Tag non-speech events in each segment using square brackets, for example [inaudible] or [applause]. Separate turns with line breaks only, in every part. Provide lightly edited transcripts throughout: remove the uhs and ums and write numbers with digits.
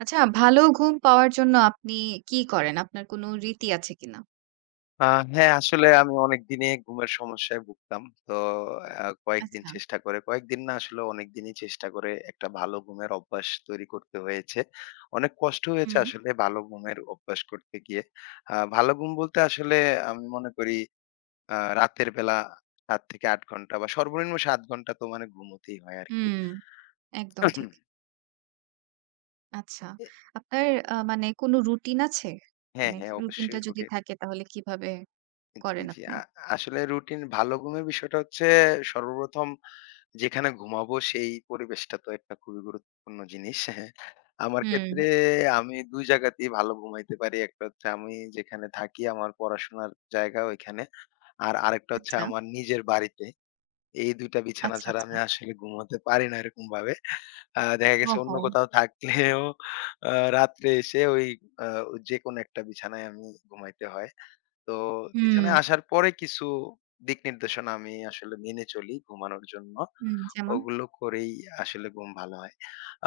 আচ্ছা, ভালো ঘুম পাওয়ার জন্য আপনি কি করেন? আপনার কোনো রীতি আছে কিনা?
আ হ্যাঁ, আসলে আমি অনেকদিনই ঘুমের সমস্যায় ভুগতাম। তো কয়েকদিন
আচ্ছা।
চেষ্টা করে কয়েকদিন না আসলে অনেকদিনই চেষ্টা করে একটা ভালো ঘুমের অভ্যাস তৈরি করতে হয়েছে। অনেক কষ্ট হয়েছে
হুম,
আসলে ভালো ঘুমের অভ্যাস করতে গিয়ে। ভালো ঘুম বলতে আসলে আমি মনে করি রাতের বেলা ৭ থেকে ৮ ঘন্টা বা সর্বনিম্ন ৭ ঘন্টা তো মানে ঘুমোতেই হয় আরকি।
হুম। একদম
এ [clears throat]
ঠিক। আচ্ছা। আপনার মানে কোনো রুটিন আছে?
হ্যাঁ,
মানে
হ্যাঁ, অবশ্যই
রুটিনটা যদি
রুটিন
থাকে তাহলে কিভাবে
জি,
করেন
জি।
আপনি?
আসলে রুটিন ভালো ঘুমের বিষয়টা হচ্ছে সর্বপ্রথম যেখানে ঘুমাবো সেই পরিবেশটা তো একটা খুবই গুরুত্বপূর্ণ জিনিস। হ্যাঁ, আমার
হুম,
ক্ষেত্রে আমি ২ জায়গাতেই ভালো ঘুমাইতে পারি। একটা হচ্ছে আমি যেখানে থাকি আমার পড়াশোনার জায়গা ওইখানে। আর আরেকটা হচ্ছে
আচ্ছা।
আমার নিজের বাড়িতে। এই ২ টা বিছানা
আচ্ছা,
ছাড়া
আচ্ছা।
আমি আসলে ঘুমাতে পারি না এরকমভাবে। দেখা গেছে অন্য
ওহো!
কোথাও থাকলেও আ রাত্রে এসে ওই আ যেকোনো একটা বিছানায় আমি ঘুমাইতে হয়। তো
হুম,
এখানে আসার পরে কিছু দিক নির্দেশনা আমি আসলে মেনে চলি ঘুমানোর জন্য।
হুম। যেমন?
ওগুলো করেই আসলে ঘুম ভালো হয়।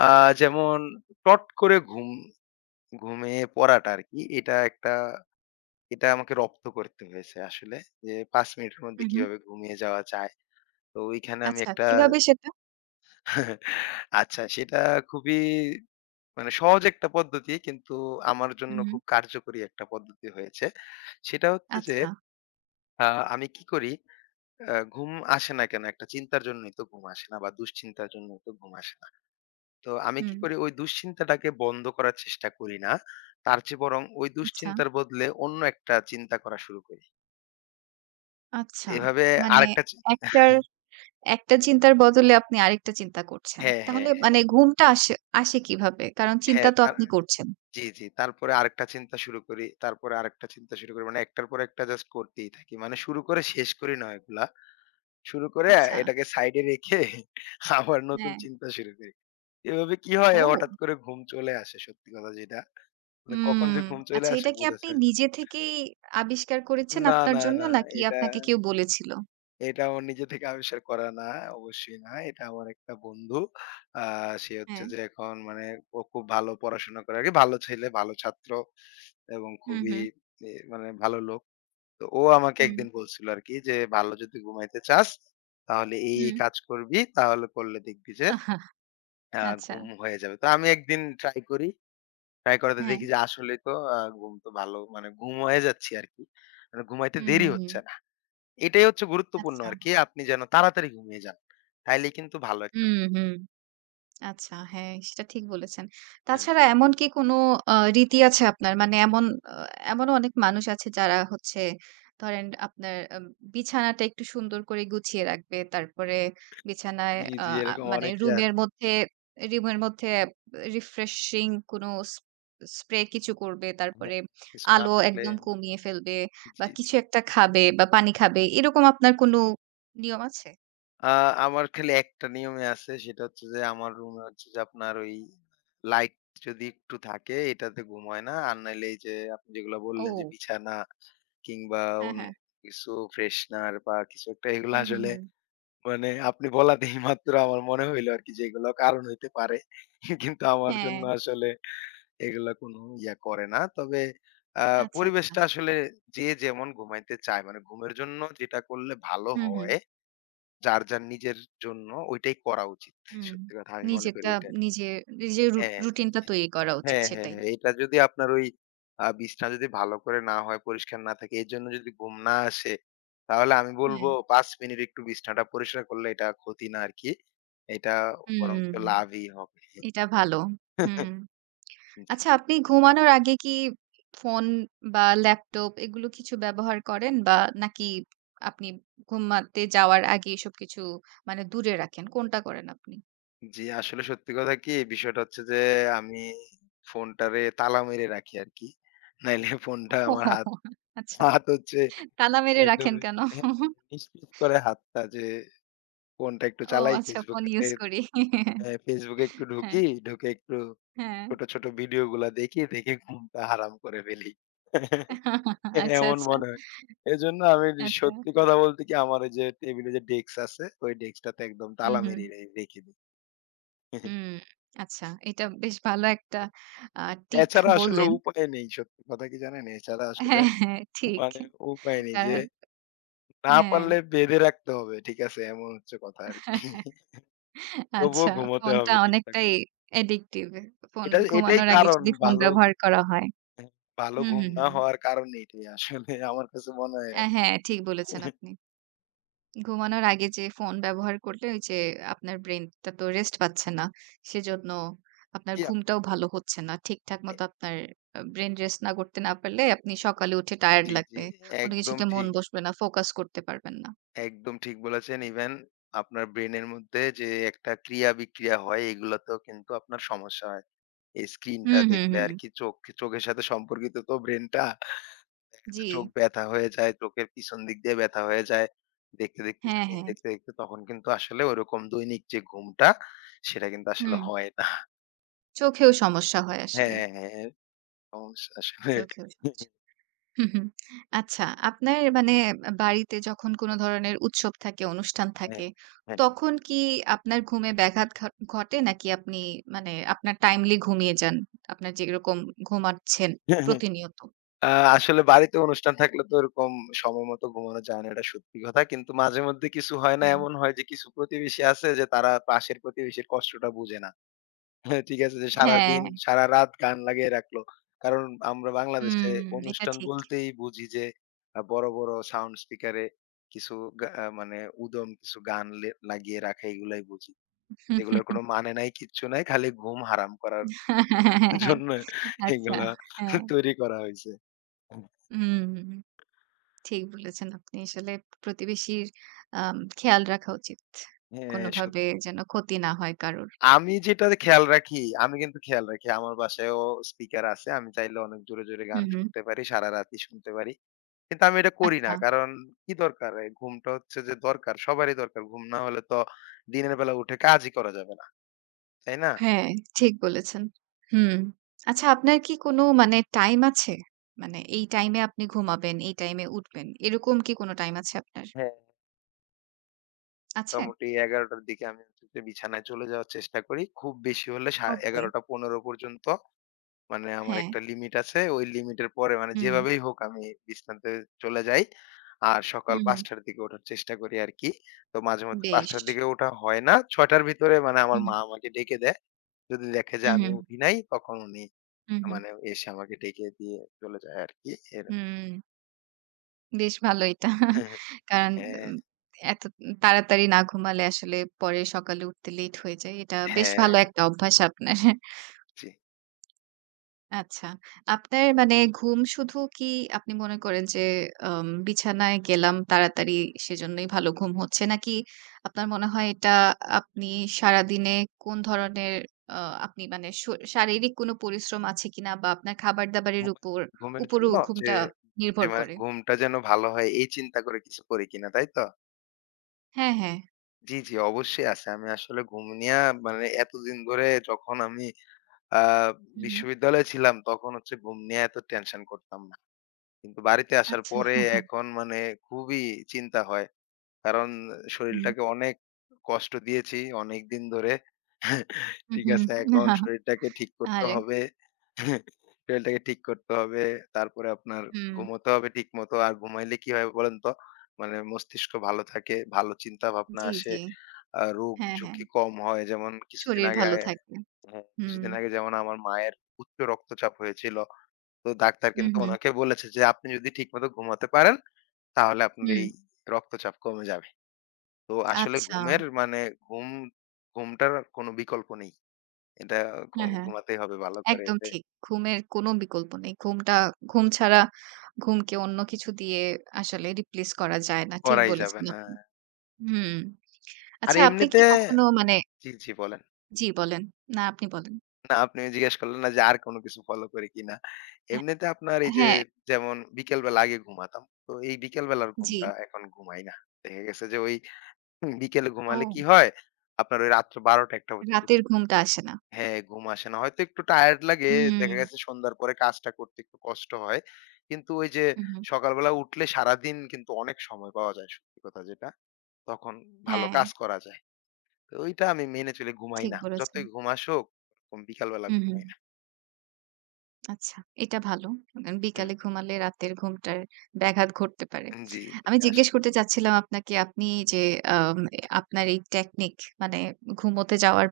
আ যেমন টট করে ঘুমিয়ে পড়াটা আরকি এটা একটা এটা আমাকে রপ্ত করতে হয়েছে আসলে যে ৫ মিনিটের মধ্যে
হু, হুম।
কিভাবে ঘুমিয়ে যাওয়া যায়। তো ওইখানে আমি
আচ্ছা,
একটা
কিভাবে সেটা?
[laughs] আচ্ছা সেটা খুবই মানে সহজ একটা পদ্ধতি কিন্তু আমার
হু,
জন্য
হুম।
খুব কার্যকরী একটা পদ্ধতি হয়েছে। সেটা হচ্ছে যে
আচ্ছা।
আ আমি কি করি ঘুম আসে না কেন? একটা চিন্তার জন্যই তো ঘুম আসে না বা দুশ্চিন্তার জন্যই তো ঘুম আসে না। তো আমি কি
হুম।
করি ওই দুশ্চিন্তাটাকে বন্ধ করার চেষ্টা করি না। তার চেয়ে বরং ওই
আচ্ছা,
দুশ্চিন্তার বদলে অন্য একটা চিন্তা করা শুরু করি।
আচ্ছা।
এভাবে
মানে
আরেকটা
একটার একটা চিন্তার বদলে আপনি আরেকটা চিন্তা করছেন।
হ্যাঁ, হ্যাঁ,
তাহলে
হ্যাঁ,
মানে ঘুমটা আসে আসে কিভাবে? কারণ চিন্তা
হ্যাঁ,
তো
তার
আপনি করছেন।
জি, জি। তারপরে আরেকটা চিন্তা শুরু করি। তারপরে আরেকটা চিন্তা শুরু করি। মানে একটার পর একটা জাস্ট করতেই থাকি। মানে শুরু করে শেষ করি না এগুলা। শুরু করে
আচ্ছা,
এটাকে সাইডে রেখে আবার নতুন
হ্যাঁ।
চিন্তা শুরু করি। এভাবে কি হয়
ও!
হঠাৎ করে ঘুম চলে আসে সত্যি কথা যেটা। মানে কখন
হুম।
যে ঘুম চলে
আচ্ছা
আসে
এটা কি
বোঝা
আপনি
যায় না।
নিজে থেকেই আবিষ্কার করেছেন
না,
আপনার
না,
জন্য
না।
নাকি
এটা,
আপনাকে কেউ বলেছিল?
এটা আমার নিজে থেকে আবিষ্কার করা না, অবশ্যই না। এটা আমার একটা বন্ধু। আ সে হচ্ছে
হ্যাঁ।
যে এখন মানে ও খুব ভালো পড়াশোনা করে আরকি। ভালো ছেলে, ভালো ছাত্র এবং
হুম,
খুবই
হুম,
মানে ভালো লোক। তো ও আমাকে
হুম,
একদিন বলছিল আরকি যে, "ভালো যদি ঘুমাইতে চাস তাহলে এই
হুম।
কাজ করবি। তাহলে করলে দেখবি যে
[laughs]
আ
আচ্ছা।
ঘুম হয়ে যাবে।" তো আমি একদিন ট্রাই করি। ট্রাই করাতে
হ্যাঁ।
দেখি যে আসলেই তো ঘুম তো ভালো মানে ঘুম হয়ে যাচ্ছি আরকি। মানে ঘুমাইতে
হুম,
দেরি
হুম, হুম।
হচ্ছে না। এটাই হচ্ছে গুরুত্বপূর্ণ
আচ্ছা।
আরকি। আপনি যেন তাড়াতাড়ি ঘুমিয়ে যান। তাইলেই কিন্তু ভালো একটা
হুম,
ঘুম
হুম। আচ্ছা হ্যাঁ, সেটা ঠিক বলেছেন।
হ্যাঁ।
তাছাড়া এমন কি কোনো রীতি আছে আপনার? মানে আ এমনও অনেক মানুষ আছে যারা হচ্ছে ধরেন আপনার বিছানাটা একটু সুন্দর করে গুছিয়ে রাখবে। তারপরে বিছানায়
জি,
আ
জি
আ
এরকম
মানে
অনেকেই
রুমের
আছে।
মধ্যে রুমের মধ্যে রিফ্রেশিং কোনো স স্প্রে কিছু করবে।
হ্যাঁ,
তারপরে
কিছু না
আলো
থাকলে
একদম কমিয়ে ফেলবে বা
জি, জি।
কিছু একটা খাবে বা পানি খাবে। এরকম আপনার কোনো নিয়ম আছে?
আ আমার খালি একটা নিয়মে আছে সেটা হচ্ছে যে আমার রুমে হচ্ছে যে আপনার ওই লাইট যদি একটু থাকে এটাতে ঘুম হয় না। আর নাইলে এই যে আপনি যেগুলা বললেন যে
ও!
বিছানা কিংবা
হ্যাঁ,
অন্য
হ্যাঁ।
কিছু ফ্রেশনার বা কিছু একটা এগুলা
হুম, হুম,
আসলে
হুম।
মানে আপনি বলাতেই [laughs] মাত্র আমার মনে হইলো আরকি যে এগুলো কারণ হইতে পারে। [laughs] কিন্তু আমার
হ্যাঁ।
জন্য আসলে এগুলা কোনো ইয়া করে না। তবে আ
আচ্ছা, আচ্ছা।
পরিবেশটা আসলে যে যেমন ঘুমাইতে চায় মানে ঘুমের জন্য যেটা করলে ভালো
হুম, হুম,
হয়, যার, যার নিজের জন্য ঐটাই করা উচিত।
হুম।
সত্যি কথা আমি মনে করি
নিজেরটা
এটা।
নিজে নিজের
হ্যাঁ।
রুটিনটা তৈরি করা উচিত
হ্যাঁ, হ্যাঁ,
সেটাই।
হ্যাঁ। এটা যদি আপনার ওই বিছানা যদি ভালো করে না হয়, পরিষ্কার না থাকে, এর জন্য যদি ঘুম না আসে, তাহলে আমি বলব
হ্যাঁ।
৫ মিনিট একটু বিছানাটা পরিষ্কার করলে এটা ক্ষতি না আরকি। এটা বরঞ্চ
হুম,
লাভই হবে।
এটা ভালো। হুম।
জি,
আচ্ছা আপনি ঘুমানোর আগে কি ফোন বা ল্যাপটপ এগুলো কিছু ব্যবহার করেন বা নাকি আপনি ঘুমাতে যাওয়ার আগে এসব কিছু মানে দূরে রাখেন? কোনটা করেন আপনি?
জি, আসলে সত্যি কথা কি এই বিষয়টা হচ্ছে যে আমি ফোনটারে তালা মেরে রাখি আরকি। নাইলে ফোনটা আমার
ওহহো!
হাত
আচ্ছা।
হাত হচ্ছে
তালা মেরে
একদম
রাখেন কেন?
হ্যাঁ, নিস্তেজ করে হাতটা যে ফোনটা একটু
ও
চালাই
আচ্ছা
Facebook
ফোন
এ,
ইউজ করি।
হ্যাঁ, Facebook এ একটু
হ্যাঁ,
ঢুকি, ঢুকে একটু
হ্যাঁ।
ছোট, ছোট ভিডিও গুলা দেখি, দেখে ঘুমটা হারাম করে ফেলি। [laughs]
আচ্ছা,
এমন
আচ্ছা,
মনে হয়। এজন্য আমি
আচ্ছা।
সত্যি কথা বলতে কি আমার ওই যে টেবিলে যে ডেস্ক আছে, ওই ডেস্কটাতে একদম
হুম,
তালা
হুম।
মেরে রেখে দিই। [laughs]
হুম, আচ্ছা। এটা বেশ ভালো একটা আ টিপ
এছাড়া আসলে
বললেন।
উপায় নেই। সত্যি কথা কি জানেন? এছাড়া আসলে
হ্যাঁ, হ্যাঁ, ঠিক।
মানে উপায় নেই যে
কারণ
না
হ্যাঁ,
পারলে বেঁধে রাখতে হবে। ঠিক আছে? এমন হচ্ছে কথা আরকি।
[laughs]
[laughs] তবুও
আচ্ছা
ঘুমোতে
ফোনটা
হবে ঠিকঠাক।
অনেকটাই অ্যাডিক্টিভ। ফোন
এটাই
ঘুমানোর আগে
কারণ
যদি ফোন
ভালো
ব্যবহার করা হয়।
ভালো
হুম,
ঘুম
হুম,
না
হুম।
হওয়ার কারণ এটাই আসলে আমার কাছে মনে হয় আরকি। জি,
হ্যাঁ, ঠিক বলেছেন
[laughs]
আপনি। ঘুমানোর আগে যে ফোন ব্যবহার করলে ওই যে আপনার ব্রেইনটা তো রেস্ট পাচ্ছে না। সেজন্য আপনার ঘুমটাও ভালো হচ্ছে না। ঠিকঠাক
আপ
মতো আপনার ব্রেইন রেস্ট না করতে না পারলে আপনি সকালে উঠে টায়ার্ড
জি, জি।
লাগবে। কোনো
একদম
কিছুতে মন
ঠিক,
বসবে না, ফোকাস করতে পারবেন না।
একদম ঠিক বলেছেন। ইভেন আপনার ব্রেইনের মধ্যে যে একটা ক্রিয়া-বিক্রিয়া হয় এগুলাতেও কিন্তু আপনার সমস্যা হয়। এই স্ক্রিনটা
হুম, হুম,
দেখলে
হুম।
আরকি চোখের সাথে সম্পর্কিত তো ব্রেইনটা। দেখা যাচ্ছে
জি।
চোখ ব্যথা হয়ে যায়, চোখের পিছন দিক দিয়ে ব্যথা হয়ে যায়। দেখতে, দেখতে
হ্যাঁ,
স্ক্রিন
হ্যাঁ।
দেখতে, দেখতে তখন কিন্তু আসলে ওরকম দৈনিক যে ঘুমটা সেটা কিন্তু আসলে
হুম।
হয় না।
চোখেও সমস্যা হয়
হ্যাঁ,
আসলে।
হ্যাঁ, হ্যাঁ, সমস্যা আসলে।
চোখেও সমস্যা। হুম, হুম। আচ্ছা আপনার মানে বাড়িতে যখন কোন ধরনের উৎসব থাকে, অনুষ্ঠান
হ্যাঁ,
থাকে, তখন কি আপনার ঘুমে ব্যাঘাত ঘটে? নাকি আপনি মানে আপনার টাইমলি ঘুমিয়ে যান? আপনার যেরকম ঘুমাচ্ছেন
হ্যাঁ।
প্রতিনিয়ত?
আ আসলে বাড়িতে অনুষ্ঠান থাকলে তো এরকম সময়মতো ঘুমানো যায় না, এটা সত্যি কথা। কিন্তু মাঝে মধ্যে কিছু হয় না,
হুম।
এমন হয় যে কিছু প্রতিবেশী আছে যে তারা পাশের প্রতিবেশীর কষ্টটা বুঝে না। হ্যাঁ, ঠিক আছে? যে
হ্যাঁ,
সারাদিন, সারারাত গান লাগিয়ে রাখলো। কারণ আমরা
হুম,
বাংলাদেশে
এটা
অনুষ্ঠান
ঠিক।
বলতেই বুঝি যে বড়, বড় সাউন্ড স্পিকারে কিছু গা আ মানে উদম কিছু গান লাগিয়ে রাখা এগুলাই বুঝি।
হ্যাঁ, হ্যাঁ,
এগুলোর
হ্যাঁ।
কোনো মানে নাই, কিচ্ছু নাই। খালি ঘুম হারাম করার
হ্যাঁ।
জন্য
আচ্ছা,
এগুলা
হ্যাঁ।
তৈরি করা হইছে।
হুম, ঠিক বলেছেন আপনি। আসলে প্রতিবেশীর খেয়াল রাখা উচিত।
হ্যাঁ,
কোনভাবে
সত্যি।
যেন ক্ষতি না হয় কারোর।
আমি যেটা খেয়াল রাখি, আমি কিন্তু খেয়াল রাখি আমার বাসায়ও স্পিকার আছে। আমি চাইলে অনেক জোরে, জোরে গান
হুম, হুম।
শুনতে পারি। সারারাতই শুনতে পারি। কিন্তু আমি এটা করি না।
আচ্ছা।
কারণ কি দরকার? এই ঘুমটা হচ্ছে যে দরকার, সবারই দরকার। ঘুম না হলে তো দিনের বেলা উঠে কাজই করা যাবে না। তাই না?
হ্যাঁ, ঠিক বলেছেন। হুম। আচ্ছা আপনার কি কোনো মানে টাইম আছে? মানে এই টাইমে আপনি ঘুমাবেন, এই টাইমে উঠবেন। এরকম কি কোনো টাইম আছে আপনার?
হ্যাঁ।
আছে?
মোটামুটি ১১:০০ র দিকে আমি হচ্ছে যে বিছানায় চলে যাওয়ার চেষ্টা করি। খুব বেশি হলে
ওকে।
১১:১৫ পর্যন্ত। মানে আমার
হ্যাঁ।
একটা লিমিট আছে। ওই লিমিটের পরে মানে
হুম,
যেভাবেই হোক আমি বিছানাতে চলে যাই। আর সকাল
হুম, হুম।
৫:০০ র দিকে ওঠার চেষ্টা করি আরকি। তো মাঝেমধ্যে
বেশ।
৫:০০ র দিকে ওঠা হয় না। ৬:০০ র ভিতরে মানে আমার
হুম,
মা আমাকে ডেকে দেয়। যদি দেখে যে
হুম,
আমি
হুম,
উঠি নাই তখন উনি
হুম, হুম,
মানে এসে আমাকে ডেকে দিয়ে চলে যায় আরকি। এরকম।
হুম। বেশ ভালো এটা।
[laughs] হ্যাঁ,
কারণ
হ্যাঁ,
উম এত তাড়াতাড়ি না ঘুমালে আসলে পরে সকালে উঠতে লেট হয়ে যায়। এটা বেশ
হ্যাঁ,
ভালো একটা অভ্যাস আপনার।
জি।
আচ্ছা। আপনার মানে ঘুম শুধু কি আপনি মনে করেন যে বিছানায় গেলাম তাড়াতাড়ি সেজন্যই ভালো ঘুম হচ্ছে? নাকি আপনার মনে হয় এটা আপনি সারাদিনে কোন ধরনের আ আপনি মানে শারীরিক কোনো পরিশ্রম আছে কিনা বা আপনার খাবার-দাবারের
ঘুমের
উপর
ঘুমের
উপরও
জন্য যে,
ঘুমটা
যে
নির্ভর
মানে
করে?
ঘুমটা যেন ভালো হয় এই চিন্তা করে কিছু করি কিনা, তাই তো?
হ্যাঁ, হ্যাঁ।
জি, জি, অবশ্যই আছে। আমি আসলে ঘুম নিয়া মানে এতদিন ধরে যখন আমি আ
হুম, হুম।
বিশ্ববিদ্যালয়ে ছিলাম তখন হচ্ছে ঘুম নিয়ে এত টেনশন করতাম না। কিন্তু বাড়িতে আসার পরে
আচ্ছা।
এখন মানে খুবই চিন্তা হয়। কারণ
হুম,
শরীরটাকে অনেক কষ্ট দিয়েছি অনেকদিন ধরে। [laughs]
হুম,
ঠিক
হুম।
আছে? এখন শরীরটাকে ঠিক করতে
আরে!
হবে। [laughs] শরীরটাকে ঠিক করতে হবে। তারপরে আপনার
হুম।
ঘুমোতে হবে ঠিকমতো। আর ঘুমাইলে কি হয় বলেন তো? মানে মস্তিষ্ক ভালো থাকে, ভালো চিন্তা ভাবনা
জি,
আসে।
জি।
রোগ
হ্যাঁ, হ্যাঁ।
ঝুঁকি কম হয়। যেমন কিছুদিন
শরীর
আগে
ভালো
হ্যাঁ,
থাকে। হুম।
কিছুদিন আগে যেমন আমার মায়ের উচ্চ রক্তচাপ হয়েছিল। তো ডাক্তার
হুম,
কিন্তু
হুম।
উনাকে বলেছে যে, "আপনি যদি ঠিকমতো ঘুমাতে পারেন তাহলে আপনার
হুম।
এই রক্তচাপ কমে যাবে।" তো আসলে
আচ্ছা।
ঘুমের মানে ঘুম ঘুমটার কোনো বিকল্প নেই। এটা
হ্যাঁ, হ্যাঁ।
ঘুমাতেই হবে ভালো করে।
একদম
এতে
ঠিক। ঘুমের কোনো বিকল্প নেই। ঘুমটা ঘুম ছাড়া ঘুমকে অন্য কিছু দিয়ে আসলে রিপ্লেস করা যায় না। ঠিক
করাই যাবে
বলেছেন
না।
আপনি। হুম।
আর
আচ্ছা আপনি কি
এমনিতে
কখনো মানে
জি, জি বলেন।
জি বলেন। না আপনি বলেন।
না, আপনি জিজ্ঞেস করলেন না যে আর কোনো কিছু ফলো করি কিনা।
হ্যাঁ,
এমনিতে আপনার এই যে
হ্যাঁ,
যেমন বিকেলবেলা আগে ঘুমাতাম। তো এই বিকেলবেলার
জি।
ঘুমটা এখন ঘুমাই না। দেখা গেছে যে ওই বিকেলে ঘুমালে
ও
কি হয়? আপনার ওই রাত্র ১২:০০-১:০০ পর্যন্ত
রাতের ঘুমটা আসে না।
হ্যাঁ, ঘুম আসে না। হয়তো একটু টায়ার্ড লাগে।
হুম,
দেখা গেছে সন্ধ্যার পরে কাজটা করতে একটু কষ্ট হয়। কিন্তু ওই যে
হুম, হুম।
সকালবেলা উঠলে সারাদিন কিন্তু অনেক সময় পাওয়া যায় সত্যি কথা যেটা। তখন ভালো
হ্যাঁ,
কাজ করা যায়। তো ওইটা আমি মেনে চলি ঘুমাই
ঠিক
না।
বলেছেন।
যতই ঘুম আসুক, বিকালবেলা
হুম, হুম।
ঘুমাই না।
আচ্ছা, এটা ভালো। কারণ
হুম।
বিকালে ঘুমালে রাতের ঘুমটার ব্যাঘাত ঘটতে পারে।
জি, জি।
আমি জিজ্ঞেস
আসলে
করতে চাচ্ছিলাম আপনাকে, আপনি যে আম আপনার এই টেকনিক মানে ঘুমোতে যাওয়ার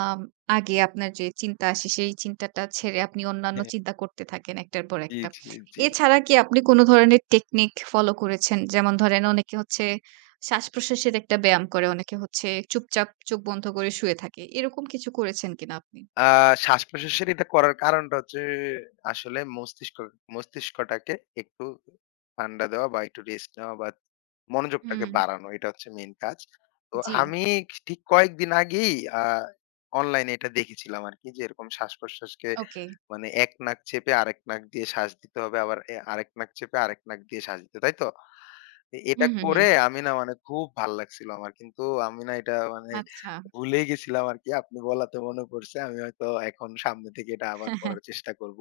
আম আগে আপনার যে চিন্তা আসে, সেই চিন্তাটা ছেড়ে আপনি অন্যান্য চিন্তা করতে থাকেন একটার পর
জি,
একটা।
জি, জি।
এছাড়া কি আপনি কোন ধরনের টেকনিক ফলো করেছেন? যেমন ধরেন অনেকে হচ্ছে শ্বাস-প্রশ্বাসের একটা ব্যায়াম করে, অনেকে হচ্ছে চুপচাপ চোখ বন্ধ করে শুয়ে থাকে। এরকম কিছু করেছেন কিনা আপনি?
আ শ্বাসপ্রশ্বাসের এটা করার কারণটা হচ্ছে আসলে মস্তিষ্কটাকে একটু ঠান্ডা দেওয়া বা একটু রেস্ট নেওয়া বা মনোযোগটাকে
হুম।
বাড়ানো। এটা হচ্ছে মেইন কাজ। তো
জি,
আমি ঠিক কয়েকদিন আগেই আ অনলাইনে এটা দেখেছিলাম আরকি যে এরকম শ্বাস-প্রশ্বাসকে
ওকে।
মানে এক নাক চেপে আরেক নাক দিয়ে শ্বাস দিতে হবে। আবার আরেক নাক চেপে আরেক নাক দিয়ে শ্বাস দিতে হবে। তাই তো? এটা
হুম, হুম,
করে
হুম।
আমি না মানে খুব ভাল লাগছিল আমার। কিন্তু আমি না এটা মানে
আচ্ছা।
ভুলেই গেছিলাম আরকি। আপনি বলাতে মনে পড়ছে। আমি হয়তো এখন সামনে থেকে এটা আবার করার
[laughs]
চেষ্টা করব।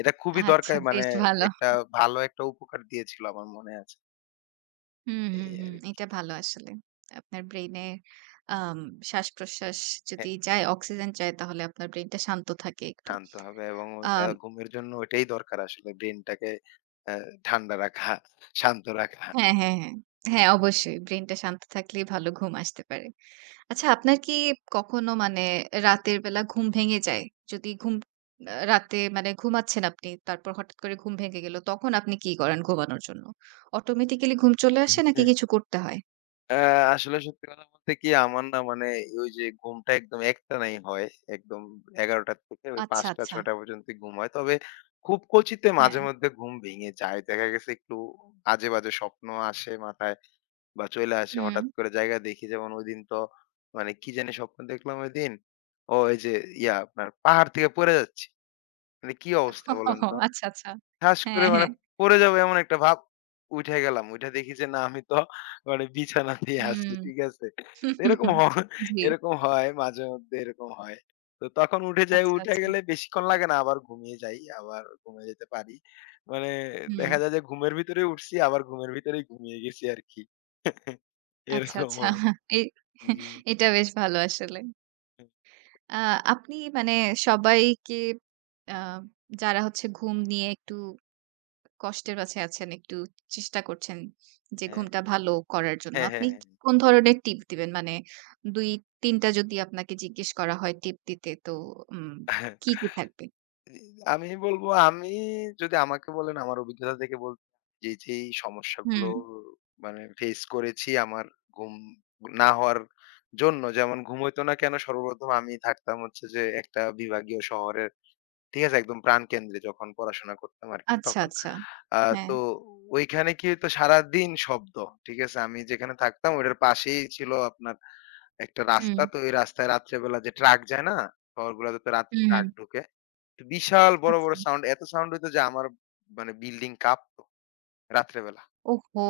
এটা খুবই
আচ্ছা
দরকার মানে
বেশ ভালো।
একটা ভালো একটা উপকার দিয়েছিল আমার মনে আছে।
হুম, হুম,
এই
হুম।
আরকি।
এটা ভালো আসলে। আপনার ব্রেইনে আম শ্বাস-প্রশ্বাস
হ্যাঁ,
যদি যায়, অক্সিজেন যায় তাহলে আপনার ব্রেইনটা শান্ত থাকে একটু।
আনতে হবে এবং ওইটা
আম
ঘুমের জন্য ওইটাই দরকার আসলে ব্রেইনটাকে অ্যা ঠান্ডা রাখা, শান্ত রাখা।
হ্যাঁ, হ্যাঁ, হ্যাঁ। হ্যাঁ, অবশ্যই। ব্রেইনটা শান্ত থাকলেই ভালো ঘুম আসতে পারে। আচ্ছা আপনার কি কখনো মানে রাতের বেলা ঘুম ভেঙে যায়? যদি ঘুম আ রাতে মানে ঘুমাচ্ছেন আপনি, তারপর হঠাৎ করে ঘুম ভেঙে গেল, তখন আপনি কি করেন ঘুমানোর জন্য? অটোমেটিক্যালি ঘুম চলে আসে নাকি কিছু করতে হয়?
অ্যা আসলে সত্যি কথা বলতে কি আমার না মানে ওই যে ঘুমটা একদম একটানাই হয়। একদম ১১টা থেকে ওই
আচ্ছা, আচ্ছা।
৫টা-৬টা পর্যন্ত ঘুম হয়। তবে খুব ক্বচিতে মাঝে
হ্যাঁ।
মধ্যে ঘুম ভেঙে যায়। দেখা গেছে একটু আজে-বাজে স্বপ্ন আসে মাথায় বা চইলা আসে
হুম।
হঠাৎ করে জায়গা দেখি যেমন ওইদিন তো মানে কি জানি স্বপ্ন দেখলাম ওইদিন। ও এই যে ইয়া আপনার পাহাড় থেকে পড়ে যাচ্ছি। মানে কি অবস্থা বলেন
ওহোহো,
তো?
আচ্ছা, আচ্ছা।
ঠাস করে
হ্যাঁ,
মানে
হ্যাঁ।
পড়ে যাবো এমন একটা ভাব উইঠা গেলাম। উইঠা দেখি যে না আমি তো মানে বিছানাতেই আছি।
হুম।
ঠিক আছে? তো
জি।
এরকম হয় মাঝেমধ্যে এরকম হয়। তো তখন উঠে যাই,
আচ্ছা,
উঠে
আচ্ছা।
গেলে বেশিক্ষণ লাগে না। আবার ঘুমিয়ে যাই। আবার ঘুমিয়ে যেতে পারি। মানে
হুম।
দেখা যায় যে ঘুমের ভিতরে উঠছি আবার ঘুমের ভিতরেই ঘুমিয়ে গেছি আরকি। [laughs]
আচ্ছা,
এরকম
আচ্ছা।
হয়।
এই
জি।
এটা বেশ ভালো আসলে। আ আপনি মানে সবাইকে আ যারা হচ্ছে ঘুম নিয়ে একটু কষ্টের কাছে আছেন, একটু চেষ্টা করছেন যে
হ্যাঁ।
ঘুমটা ভালো করার জন্য।
হ্যাঁ, হ্যাঁ,
আপনি
হ্যাঁ।
কোন ধরনের টিপ দিবেন? মানে ২-৩ টা যদি আপনাকে জিজ্ঞেস করা হয় টিপ দিতে তো উম
হ্যাঁ।
কি থাকবে?
আমি বলবো আমি যদি আমাকে বলেন আমার অভিজ্ঞতা থেকে বলতে যে যেই সমস্যাগুলো
হুম।
মানে ফেস করেছি আমার ঘুম না হওয়ার জন্য যেমন ঘুম হইতো না কেন সর্বপ্রথম আমি থাকতাম হচ্ছে যে একটা বিভাগীয় শহরের ঠিক আছে একদম প্রাণকেন্দ্রে যখন পড়াশোনা করতাম আর কি
আচ্ছা,
তখন
আচ্ছা। হ্যাঁ।
তো ওইখানে কি হতো সারাদিন শব্দ ঠিক আছে আমি যেখানে থাকতাম ওটার পাশেই ছিল আপনার একটা
হুম,
রাস্তা তো ওই রাস্তায় রাত্রেবেলা যে ট্রাক যায় না শহরগুলোতে তো রাত্রে
হুম,
ট্রাক
হুম।
ঢুকে বিশাল বড়,
আচ্ছা।
বড় সাউন্ড। এত সাউন্ড হইতো যে আমার মানে বিল্ডিং কাঁপতো রাত্রেবেলা।
ওহো!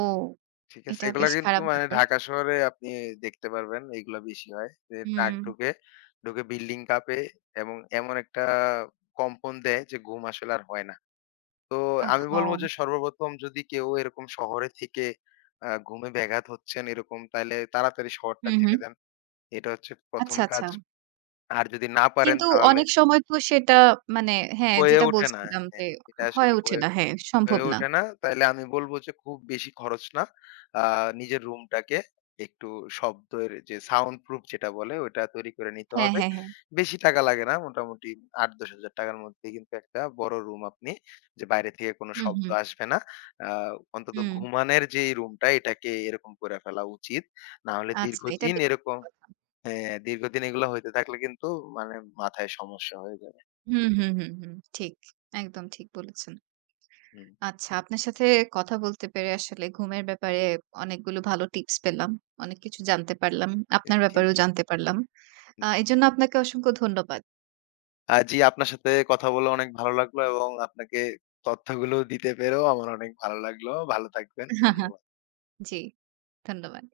ঠিক আছে?
এটা
এগুলা
বেশ
কিন্তু
খারাপ
মানে
ব্যাপার।
ঢাকা শহরে আপনি দেখতে পারবেন। এগুলা বেশি হয়। যে ট্রাক
হুম।
ঢুকে বিল্ডিং কাঁপে এবং এমন একটা কম্পন দেয় যে ঘুম আসলে আর হয় না। তো আমি
আহহো!
বলব যে সর্বপ্রথম যদি কেউ এরকম শহরে থেকে ঘুমে ব্যাঘাত হচ্ছেন এরকম তাইলে তাড়াতাড়ি শহরটা
হুম,
ছেড়ে
হুম।
দেন। এটা হচ্ছে প্রথম
আচ্ছা, আচ্ছা।
কাজ। আর যদি না পারেন
কিন্তু
তাহলে
অনেক সময় তো সেটা মানে হ্যাঁ,
হয়ে
যেটা
ওঠে না।
বলছিলাম
হ্যাঁ,
যে
এটা
হয়ে
আসলে
ওঠে
হয়ে
না। হ্যাঁ, সম্ভব
হয়ে
না।
ওঠে না। তাইলে আমি বলবো যে খুব বেশি খরচ না। আ নিজের রুমটাকে একটু শব্দের যে সাউন্ড প্রুফ যেটা বলে ওটা তৈরি করে নিতে
হ্যাঁ,
হবে।
হ্যাঁ, হ্যাঁ।
বেশি টাকা লাগে না। মোটামুটি ৳৮-১০,000 র মধ্যে কিন্তু একটা বড় রুম আপনি যে বাইরে থেকে কোনো
হুম,
শব্দ
হুম,
আসবে না। আ অন্তত
হুম।
ঘুমানোর যেই রুমটা এটাকে এরকম করে ফেলা উচিত। না হলে
আচ্ছা, এটা
দীর্ঘদিন
বেশ ভালো
এরকম
কথা।
হ্যাঁ, দীর্ঘদিন এগুলো হইতে থাকলে কিন্তু মানে মাথায় সমস্যা হয়ে যাবে।
হুম, হুম, হুম, হুম। ঠিক। একদম ঠিক বলেছেন।
হুম।
আচ্ছা, আপনার সাথে কথা বলতে পেরে আসলে ঘুমের ব্যাপারে অনেকগুলো ভালো টিপস পেলাম। অনেক কিছু জানতে পারলাম। আপনার
জি, জি।
ব্যাপারেও জানতে পারলাম। এজন্য আপনাকে অসংখ্য ধন্যবাদ।
জি, আপনার সাথে কথা বলে অনেক ভালো লাগলো এবং আপনাকে তথ্যগুলো দিতে পেরেও আমার অনেক ভালো লাগলো। ভালো থাকবেন।
[laughs]
ধন্যবাদ।
জি, ধন্যবাদ।